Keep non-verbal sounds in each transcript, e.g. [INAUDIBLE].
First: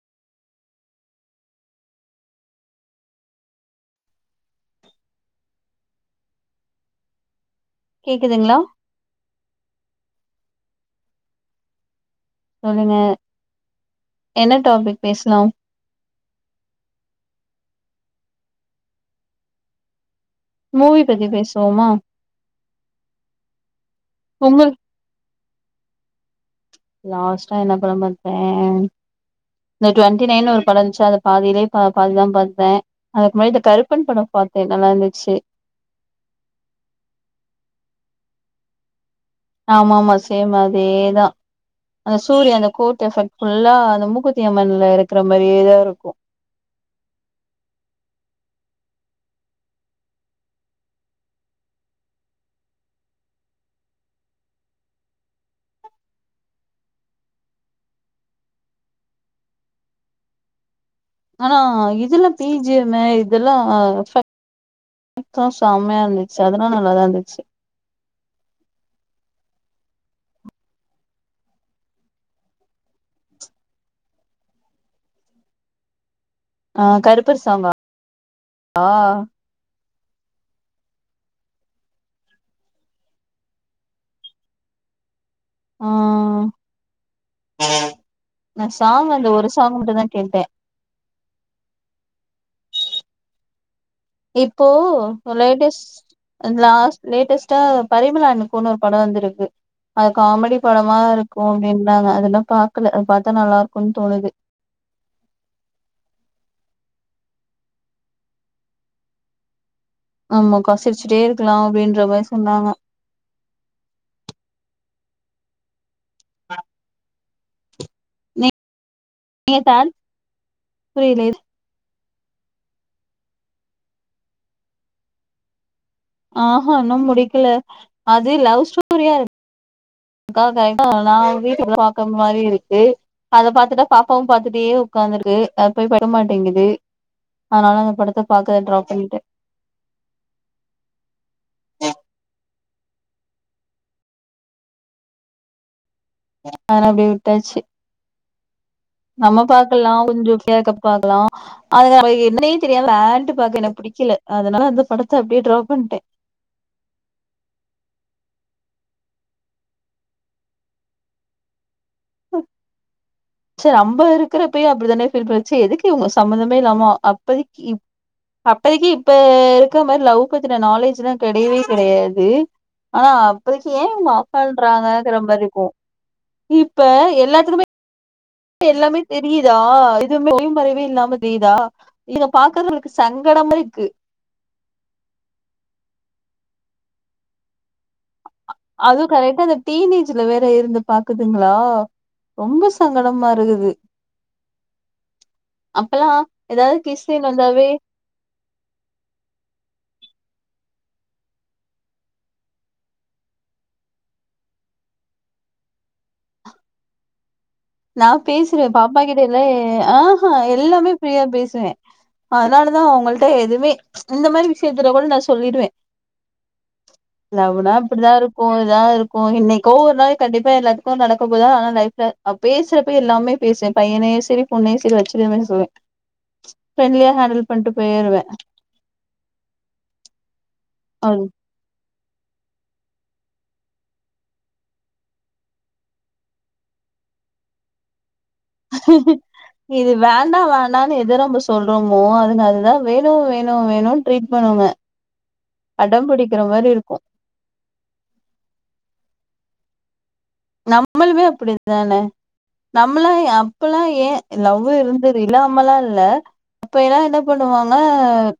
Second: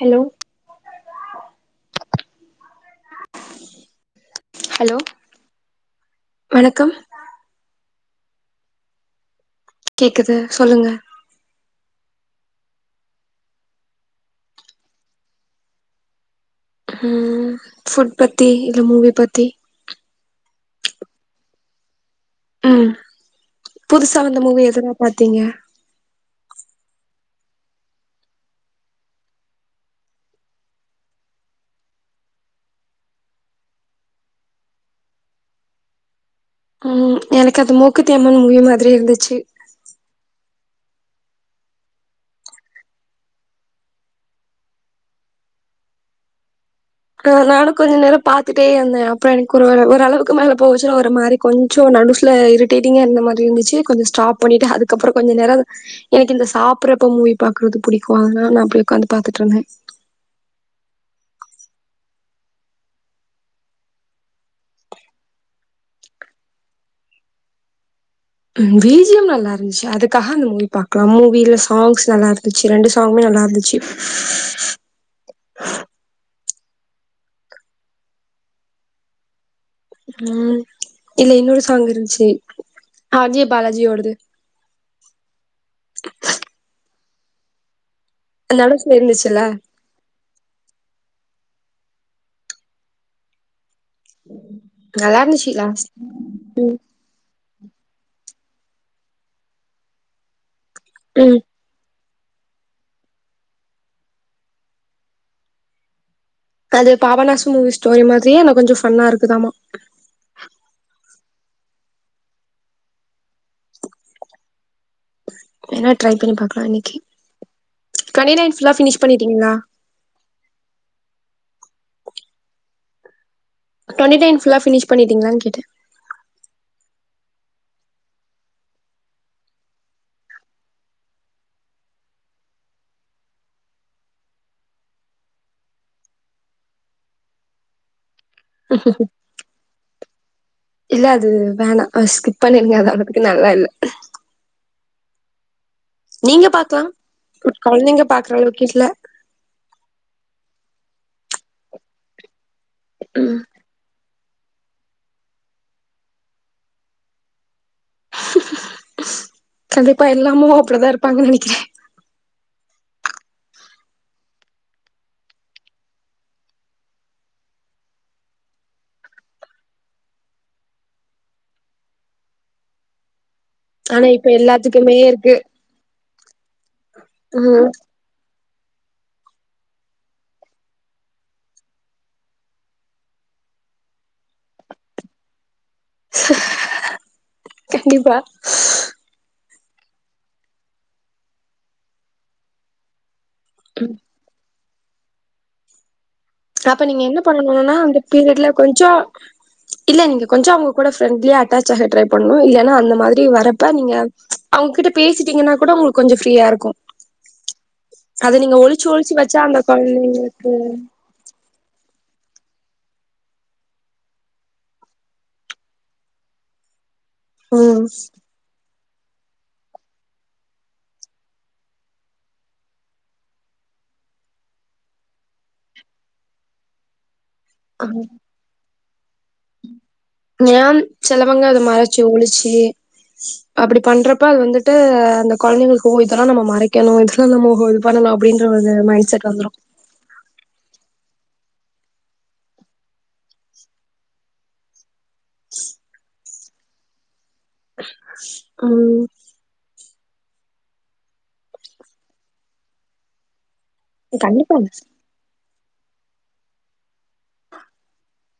hello hello வணக்கம் கேக்குதுங்களா கேக்குது சொல்லுங்க சொல்லுங்க என்ன டாபிக் பேஸ்லாம் ம் ஃபுட் பத்தி இல்ல மூவி பத்தி மூவி பத்தி பேசுவோமா ஆ புதுசா வந்த மூவி உங்களுக்கு எதனா பாத்தீங்க லாஸ்ட்டா என்ன படோ பாத்த இந்த டுவெண்டி நைன்னு ஒரு படோ வந்துச்சுல அத பாதிலே பா பாதிதா பாத்த அதுக்கு முன்னாடி இந்த கருப்பன் படோ பாத்த நல்லா இருந்துச்சு ம் எனக்கு அந்த மூக்குத்தி அம்மன் மூவி மாதிரி இருந்துச் ஆமா ஆமா சேம்மா அதேதா இந்த சூரியன் அந்த கோர்டு ஃபெக் ஃபுல்லா அந்த மூக்குத்தி அம்மன்ல இருக்குற மாரியேதா இருக்கு ஆ நானு கொஞ்ச நேரோ பாத்துட்டே இருந்த அப்பறோ எனக்கு ஒரு ஒரளவுக்கு மேல போச்சுன்னா ஒரு மாரி கொஞ்சோ நனுசுல இருட்டேடிங்கா இருந்த மாரி இருந்துச்சு கொஞ்ச ஸ்டாப் பண்ணிட்டு அதுக்கப்பறோ கொஞ்ச நேரோ எனக்கு இந்த சாப்புறதப்ப மூவி பாக்குறது புடிக்கு அதனால நா அப்டி உக்காந்து பாத்துட்டு இருந்த ஆனா இதெல்லா பீஜீயம்மு இதெல்லா பாத்தோ செம்மயா இருந்துச்சு அதனா நல்லாதா இருந்துச்சு ம் பீஜீயம் நல்லா இருந்துச்சு அதுக்காக அந்த மூவி பாக்லா மூவில சாங்ஸ் நல்லா இருந்துச்சு ரெண்டு சாங்குமே நல்லா இருந்துச்சு ஆ கருப்பசாம்பா ஆ ம் இல்ல இன்னொரு சாங் இருந்துச்சு ஆர்ஜி பாலாஜியோடது ஆ நா நடஸ்ல சாங் அந்த இருந்துச்சுல்ல ஒரு சாங் மட்டுந்தா கேட்ட இப்போ நல்லா இருந்துச்சு லாஸ்ட் லேட்டஸ்ட் ம் லாஸ்ட் லேட்டஸ்ட்டா பரிமலானு போன்னு ஒரு படோ வந்துருக்கு அது காமடி படமா ம் இருக்கு அப்டினாங்க அது அதெல்லா பாக்கல அது பாத்தா நல்லா இருக்குன் தோணுது அது பாபநாசு மூவி ஸ்டோரி மாதிரியே ஆனா கொஞ்சோ ஃபன்னா இருக்குதாமா நம்ம கசிச்சுட்டே இருக்குலா அப்டின்ற மாரி சொன்னாங்க என்னட் ட்ரை பண்ணி பக்கலா இன்னிக்கு கனி நைட் ஃபுல்லா பினிஷ் நீங்க தான் புரியல எது டுவென்டி நைன் ஃபுல்லா பினிஷ் பண்ணிட்டீங்களான்னு கேட்டு ஆ இன்னு முடிக்கல அது லவ் ஸ்டோரியா இருக் க்கா கரகா நா வீட்டுள்ள பாக்க மாரி இருக்கு அ பாத்துட்டா பாப்பாவு பாத்துட்டே உக்காந்துருக்கு அது போய் படிக்க மாட்டேங்குது அதனால அந்த படத்த பாக்கறத ட்ராப் பண்ணிட்டே இல்ல அது வேணா அஷ்கு பண்ணிருக்காங்க அதபத்தி நல்லா இல்ல நீங்க அதனால பாக்கலாம் அப்டியே விட்டாச்சு கொழந்தைங்கள பாக்குற அளவுக்கு கிஸ்ல நம்ம பாக்கலாம் கொஞ்சோண்டு இது பாக்கலாம் அது என்ன தெரியாத வேன்ட்டு ம் பாக்க எனக்கு புடிக்கல அதனால அந்த படத்த அப்டியே டிரா பண்ட்டே கண்டிப்பா எல்லாமு அப்பிடிதா இருப்பாங்கன்னு நெனைக்கிறே ம் ச்சே அம்பது இருக்கிறப்பயு அப்படிதானே ஃபீல் பண்ணுச்சு எதுக்கு இவங்க சம்பந்தமே இல்லாம அப்பதக்கி இப் அப்பதக்கி இப்ப இருக்க மாரி லவ் பத்தின நாலேஜ்லா கெடையவே கெடையாது ஆ அப்பதக்கி ஏன் ஆனா லவ் இப்ப எல்லாத்துக்குமே பண்றாங்கங்கற மாரி இருக்கு இப்ப எல்லாத்துக்குமே ம் ப்ப எல்லாமே தெரியுதா எதுவுமே ஒளிவுமறைவே இல்லாம தெரியுதா இத பாக்குறவங்களுக்கு சங்கடமா இருக்கு [UNINTELLIGIBLE] அதுவு கரெக்டா அந்த [UNINTELLIGIBLE] டீனேஜ்ல வேற இருந்து பாக்குதுங்களா ரொம்ப சங்க டமா இருக்குது அப்பல்லா ஏதாவது அப்ப நீங்க கிஸ் என்ன சீன் வந்தாவே பண்ணணுன்னா அந்த பீரியட்ல கொஞ்சோ இல்ல நீங்க கொஞ்சோ அவங்க கூட ஃப்ரெண்ட்லியா அட்டாச் ஆக ட்ரை பண்ணணு இல்லன்னா அந்த மாதிரி வரப்ப நீங்க அவங்ககிட்ட பேசிட்டீங்கன்னா கூட உங்களுக்கு கொஞ்ச ஃப்ரீயா இருக்கு நா அத நீங்க பேசுவே ஒளிச்சு ஒளிச்சு பாப்பாகிட்ட வச்சா எல்லா அந்த ஆஹா கொழந்தைங்களுக்கு எல்லாமே ஃப்ரீயா பேசுவே அதனாலதா அவங்கள்ட்ட எதுவுமே இந்த மாரி விஷயத்துல கூட நா சொல்லிடுவே லவ்வுனா ம் அப்பிடிதா இருக்கு அப்டிதா இருக்கு என்னைக்கோ ஒரு நாள் கண்டிப்பா எல்லாத்துக்கு நடக்க போதுதா ஆனா லைஃப்ல ஆ பேசுறப்பயு எல்லாமே பேசுவே பையனையு சரி பொண்ணயு சரி வச்சுருவேன்னு சொல்லுவே ஃபிரெண்ட்லியா ஹேண்டில் பண்ட்டு போயிருவே ம் நியாம் சிலவங்க அத மறைச்சு ஒழிச்சு அப்பிடி பண்றப்ப அது வந்துட்டு அந்த கொழந்தைகளுக்கு ஓ இதெல்லா நம்ம மறைக்கணு இதெல்லா நம்ம ஹோல்டு பண்ணனு இது வேண்டா வேண்டான்னு எதல்லா நம்ம சொல்றோமோ அதுனாலதா வேணு வேணு வேணுன்னு ட்ரீட் பண்ணுவ அடம் பிடி க்கிற மாரி இருக்கு ம் நம்மளுமே அப்பிடிதானே நம்மல்லா யா அப்பல்லா ஏ கண்டிப்பா லவ் இருந்தது இல்லா மல்லா இல்ல அப்ப எல்லா என்ன பண்ணுவாங்க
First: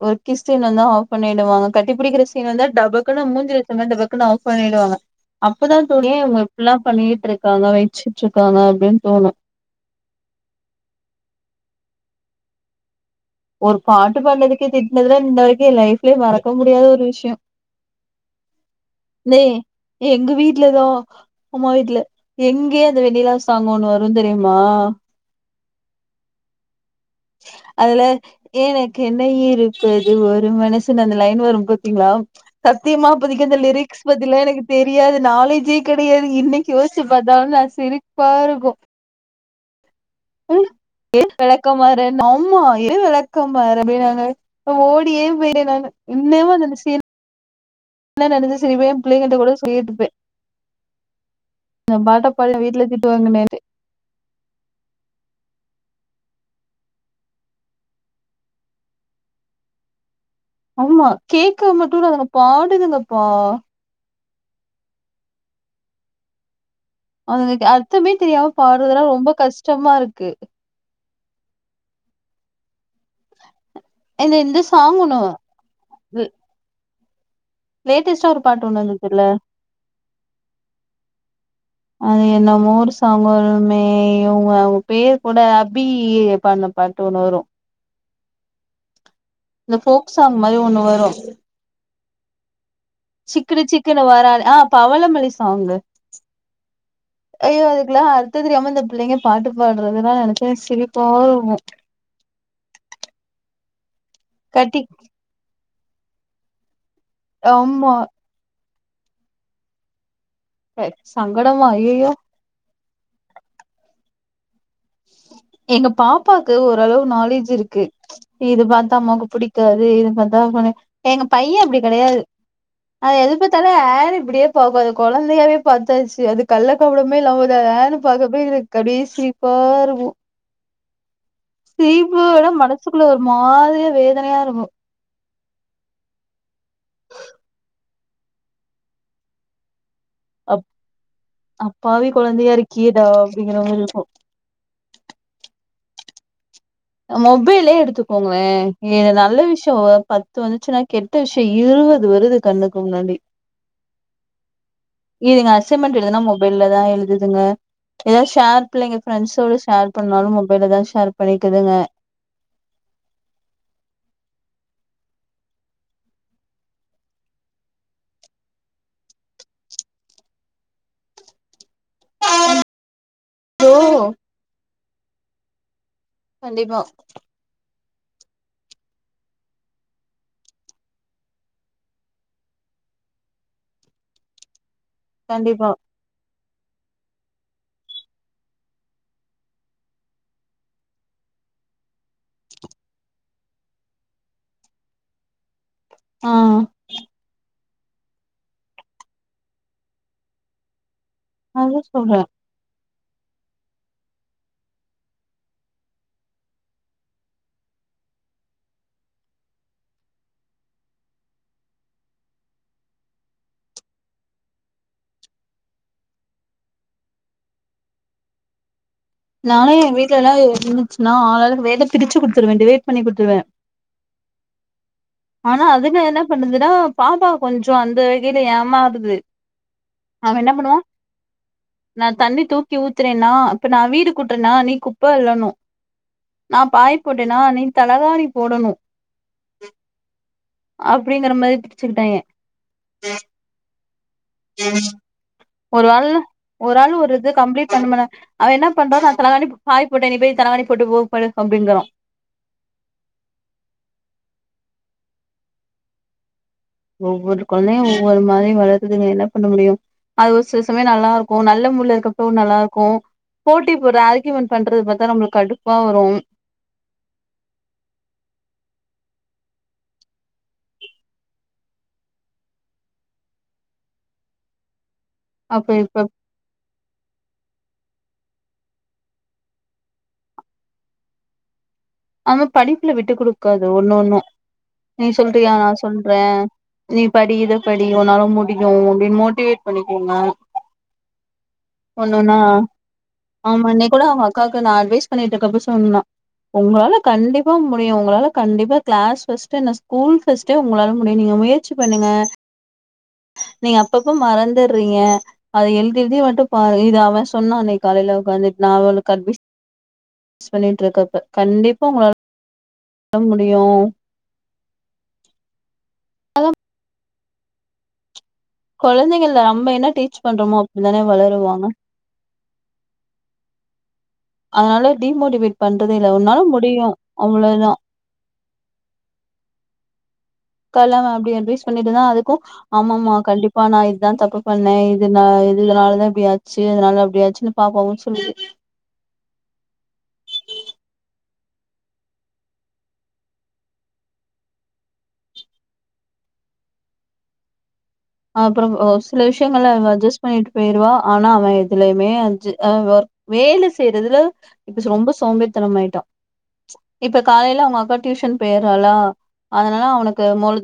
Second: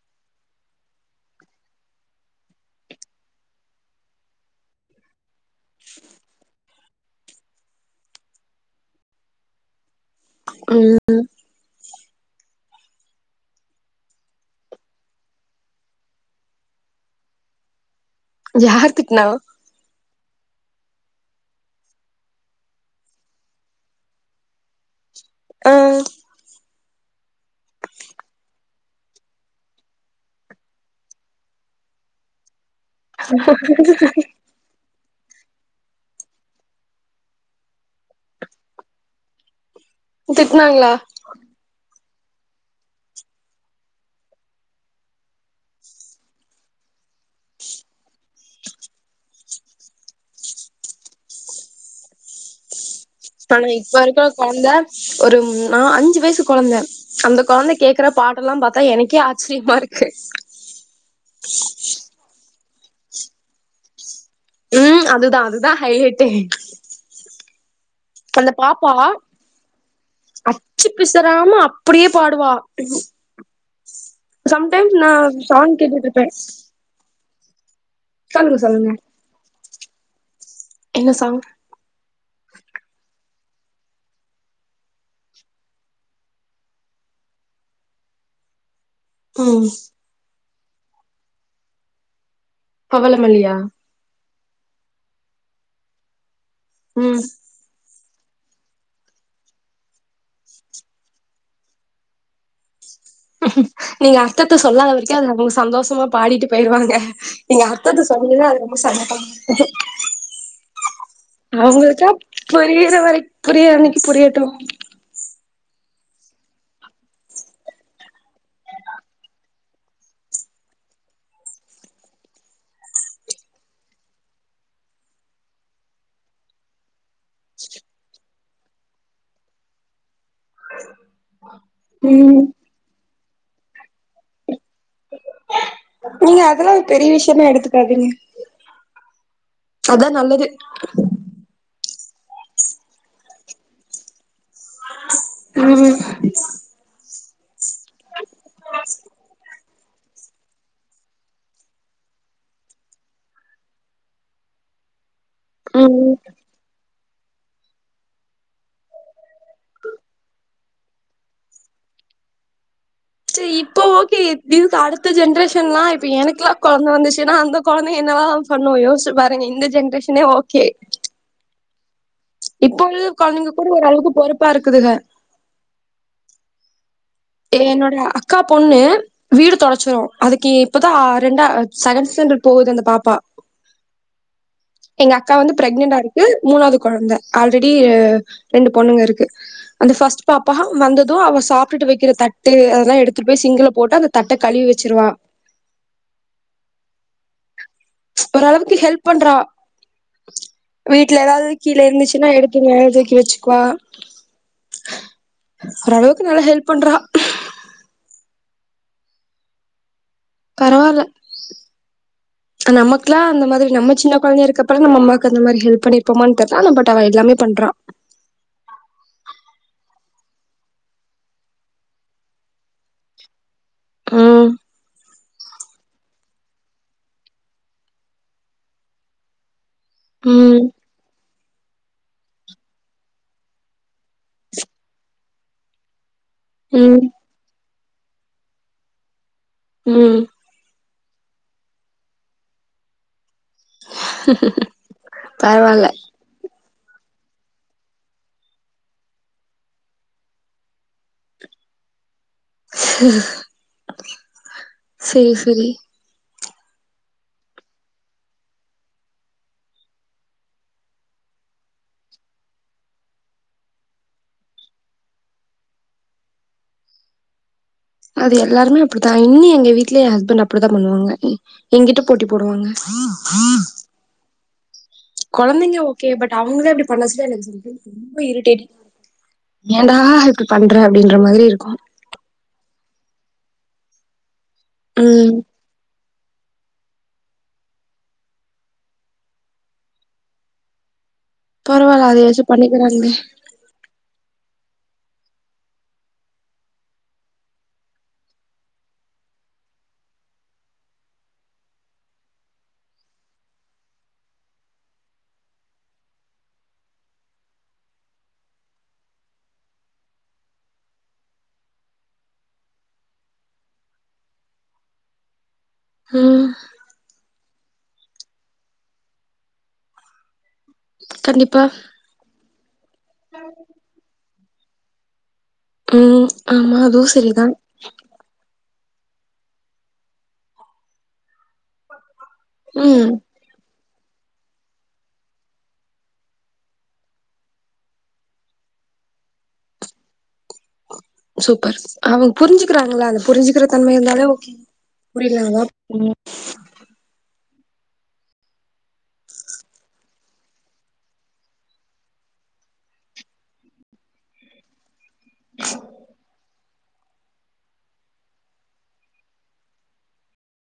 ஒரு கிஸ் சீன் வந்தா ஆஃப் பண்ணிடுவாங்க கட்டி பிடிக்கிற சீன் வந்தா டபக்குன்னு மூஞ்சில அடிச்ச மாரி ஆஃப் பண்ணிடுவாங்க அப்பதா தோணு ஏன் இவுங்க இப்டிலா பண்ணிட்டுருக்காங்க வச்சிட்ருக்காங்க அப்டின்னு தோணு ம் ம் ஒரு பாட்டு பாடுனதுக்கே திட்னதல்லா இன்னவரைக்கு என் லைஃப்லயே மறக்க முடியாத ஒரு விஷயோ யாரு திட்டுனா டேய் எங்க வீட்டு்லதான் அம்மா வீட்டுல எங்கே அந்த வெணணிலா சாங்கோன்னனு வரும் தெரியுமா ஆஹ் அதுல எனக்கு என்ன இருப்பது ஒரு மனசுனு அந்த லைன் வரும் பார்த்தீங்களா சத்தியமா அப்பதிக்கு அந்த லிரிக்ஸ் பத்தியெல்லாம் எனக்கு தெரியாது தெரியாது நாலேஜேயே கெடையாது இன்னைக்கு யோசித்துபார்த்தாலும் நான் சிரிப்பா இருக்கும் திட்டனாங்களா விளக்கமாறன் ஆமா எடு விளக்கமாரு அப்டினாங்க நான் ஓடியே போய்டேன் நானு இன்னமும் என்ன நடந்ததுனு சிரி புள்ளலைங்ககிட்ட ட்டு பாட்ட பாடிய வீட்டுல த ஆனா இப்பவரைக்கும் அந்த ஒரு நால் அஞ்சு வயசு கொழந்த அந்த குழந்தை கேக்குற பாட்டெல்லாம் பார்த்தா எனக்கே ஆச்சரியமா இருக்கு ஆமா கேக்கு மட்டும் இல்ல பாட்டுதுங்கப்பா உம் அதுதான் அதுதான் ஹைலைட்டே [UNINTELLIGIBLE] அர்த்தமே தெரியாம அந்த பாடுறது பாப்பா தான் ரொம்ப கஷ்டமா இருக்கு அச்சு பிசறாம அப்படியே பாடுவா ஏனா இந்த சம் டைம்ஸ் சாங் நான் ஒண்ணு சாங்ஸ் கேட்டுட்டு இருப்பேன் லேட்டஸ்டா ஒரு பாட்டு ஒன்னு வந்துச்சதுல என்ன சாங் அ என்ன மோ ஒரு சாங் வருமே இவங்க அவங்க பேர் கூட பாட்டுன பாட்டு ஒண்ணு வரும் ம் இந்த போக் சாங் அது ஒன்னு வரும் பவளமல்லியா சிக்கனு சிக்குனு வராலே ஆ பவளமல்லி சாங்கு ம் ஐயோ அதுக்கலாம் அர்த்தம் தெரியாம இந்த பிள்ளைங்க பாட்டு பாடுறது அதெல்லாம் நெனச்ச சிரிப்பா வரும் ஹ நீங்க அர்த்தத கட்டி சொல்லாத வரைக்கும் அது சந்தோஷமா பாடிட்டு போயிருவாங்க இங்க ஆமா அர்த்தத சொல்லி சாயங்காலம் போலாம் சங்கடமா அவங்களுக்க ஐயயோ புரியிற மாதிரி புரிய வைக்க புரியட்டும் எங்க பாப்பாக்கு ஓரளவு நாலேஜ் இருக்கு இது பாத்தா அம்மாவுக்கு பிடிக்காது இது பாத்தா எங்க பையன் அப்டி கிடையாது அதாது எது பாத்தாலும் ஆ னு இப்டியே பாக்கும் அது குழந்தையாவே பாத்தாச்சு அது கல்ல கபடமே இல்லாம அ னு பாக்கப்ப அப்டியே சி ரிப்பா இருக்கும் சிரிப்பா ம் வரும் மனசுக்குள்ள மாதிரிய வேதனையா இருக்கும் நீங்க அதெல்லா பெரிய விஷயமா எடுத்துக்காதீங்க அதான் நல்லது அப் கீதா அப்டிங்கிற மாரி இருக்கும் ம் மொபைலே எடுத்துக்கோங்களே ஏது நல்ல விஷயம் பத்து வந்துச்சுன்னா கெட்ட விஷயம் இருவது வருது கண்ணுக்க முன்னாடி இதுங்க அசைன்மென்ட் ம் எழுதுனா மொபைல்ல தா எழுது ங்க எத ஷேர் பிள்ளைங்க ஃபிரண்ட்ஸ்வோட ஷேர் பண்ணாலும் மொபைல்ல தா ஷேர் பண் ணுதுங்க சரி இப்போ ஓகே இதுக்கு அடுத்த ஜென்ரேஷன் எல்லா இப்ப எனக்குலாம் கொழந்தை வந்துச்சுன்னா அந்த கொழந்தைங்க என்னல்லா பண்ணும் யோசிச்சு பாருங்க இந்த ஜென்ரேஷனே ஓகே இப்போ உள்ள கொழந்தைங்க கூட ஓ ஓரளவுக்கு பொறுப்பா இருக்குதுங்க கண்டிப்பா என்னோட அக்கா பொண்ணு வீடு தொடடைச்சிடும் அதுக்கு இப்ப தா ரெண்டா செகண்ட் ஸ்டாண்டர்ட் போகுது அந்த பாப்பா எங்க அக்கா வந்து கண்டிப்பா பிரக்னண்டா இருக்கு மூணாது கொழந்தை ஆல்ரெடி ரெண்டு பொண்ணுங்க இருக்கு அந்த ஃபஸ்ட் பாப்பா வந்ததும் அவ சாப்பிட்டு வை க்கிற தட்டு அதெல்லா எடுத்து போய் சிங்ல போட்டு அந்த தட்ட கழுவி வச்சிருவா ஆ ஓரளவுக்கு ஹெல்ப் பண்றா வீட்ல ஏதாது கீழ அதா சொல்றே இருந்துச்சுன்னா எடுத்து மேல துக் கி வச்சுக்குவா ஓரளவுக்கு நல்லா ஹெல்ப் பண்றா பரவாயில்ல நமக்லாம் அந்த மாதிரி நம்ம சின்ன கொழந்தைய இருக்கப்போ நம்ம அம்மாவுக்கு அந்த மாதிரி ஹெல்ப் பண்ணிருப்போமனு தெர்ல ஆனா பட் அவ எல்லாமே பண்றா நானு வீட்ல எல்லா இருந்துச்சுன்னா ஆளாளுக்கு வேலை பிரிச்சு குடுத்துருவேன் டிவேட் பண்ணி குடுத்துருவேன் ஆ ஆனா அதுல என்ன பண்ணுதுன்னா பாப்பா கொஞ்சோ அந்த வகையில ஏமாறுது அவன் என்ன ம் பண்ணுவான் நா தண்ணி தூக்கி ஊத்துறேன்னா இப்ப நா வீடு கூட்றனா நீ குப்ப அள்ளணும் நா பாய ம் போட்டேனா நீ தலகாணி போடணும் ம் அப்டிங்கற மாரி பிரிச்சுக்கிட்டாங்க பரவாயில்ல ஒரு ஆள் ஒரு ஆளு ஒரு இது கம்ப்ளீட் பண்ணு முன்ன அவன் என்ன பண்றோம் நான் தலவாணி பாய் போட்ட நி போயி தலைவாணி போட்டு போ படு அப்டிங்கிறோம் செரி செரி ஒவ்வொரு கொழந்தையும் ஒவ்வொரு மாரி வளறுதுங்க என்ன பண்ண முடியும் அது ஒரு சில சமயம் நல்லா இருக்கும் நல்ல மூடூல இருக்கப்பவும் நல்லா இருக்கும் போட்டி போடுற ஆர்கயூமெண்ட் பண்றது பாத்தா நம்மளுக்கு கடுப்பா வரும் அது எல்லாருமே அப்டிதான் இன்னி எங்க வீட்ல என் ஹஸ்பண்ட் அப்டிதான் பண்ணுவாங்க எங்கிட்ட போட்டி போடுவாங்க அப்ப குழந்தைங்க இப்ப ஓகே பட் அவங்கள இப்டி மனசுல எனக்கு சொல்ல [INAUDIBLE] ரொம்ப இரிடேட்ங் [INAUDIBLE] ஏண்டா இப்படி பண்ற அப்படின்ற மாதிரி இருக்கும் ஆமா படிப்புல விட்டு குடுக்காது ஒன்ன ஒன்னும் நீ ம் சொல்றியா நான் சொல் றன் நீ படி இத படி உண்னாலும் முடியும் அப்படின்னு மோட்டிவேட் பண்ணிக்கோங்க பரவால அத ஒன்னொன்னா யாச்சும் பண்ணிக்கிறாங்களே அக்காகு நான் அட்வைஸ் பண்ணிட்டுக்கப்ப சொன்னா உங்களால கண்டிப்பா முடியும் உங்களால கண்டிப்பா க்ளாஸ் ஃபஸ்ட்டு என்ன ஸ்கூல் ஃபர்ஸ்ட்டே உங்களால முடியும் நீங்க முயற்சி பண்ணுங்க [INAUDIBLE] நீங்க அப்பப்ப மறந்துடறீங்க அதை எழுதி எழுதி மட்டும் பாரு இத அவன் சொன்னான் அன்க்கு காலையில் உட்காந்துட்டு நான் உங்களுக்கு அட்வைஸ் பண்ணிட்டுருக்கப்ப கண்டிப்பா உங்களால பண்ண முடியும் ம்ஹ் குழந்தைங்கல நம்ப என்ன டீச் பண்றோமோ தானே கண்டிப்பா வளருவாங்க [INAUDIBLE] அதனால டிமோட்டிவேட் பண்றதே இல்லை ம் உன்னாலும் ஆமா முடியும் அதுவு சரிதா அவளோதான் கலவன் அப்டி அட்வைஸ் பண்ணிட்டு தான் அது க்கும் ம் ஆமமா கண்டிப்பா நான் இத் இதான் தப்பு பண்ணேன் இதுன இ இதனாலதான் இப்டி ஆச்சு இதனால அப்டியாச்சுன்னு பாப்பாவும் சொல்லுது சூப்பர் அவங்க புரிஞ்சுக்கிறாங்களா அந்த புரிஞ்சிக்கிற தன்மை இருந்தாலே ஓகே புரியலனா ம்ம் அப்புறம் சில விஷயங்கல இவ அட்ஜஸ் பண்ணிட்டு போயிருவா ஆனா அவன் எதுலயுமே ஐஞ்சு வேலை செய்யறதுல இப்ப ரொம்ப சோம்பேறித்தனமா ஆய்ட்டா இப்ப காலையில அவங்க அக்கா டியூஷன் போயறாளா அதனால அவனுக்கு முழு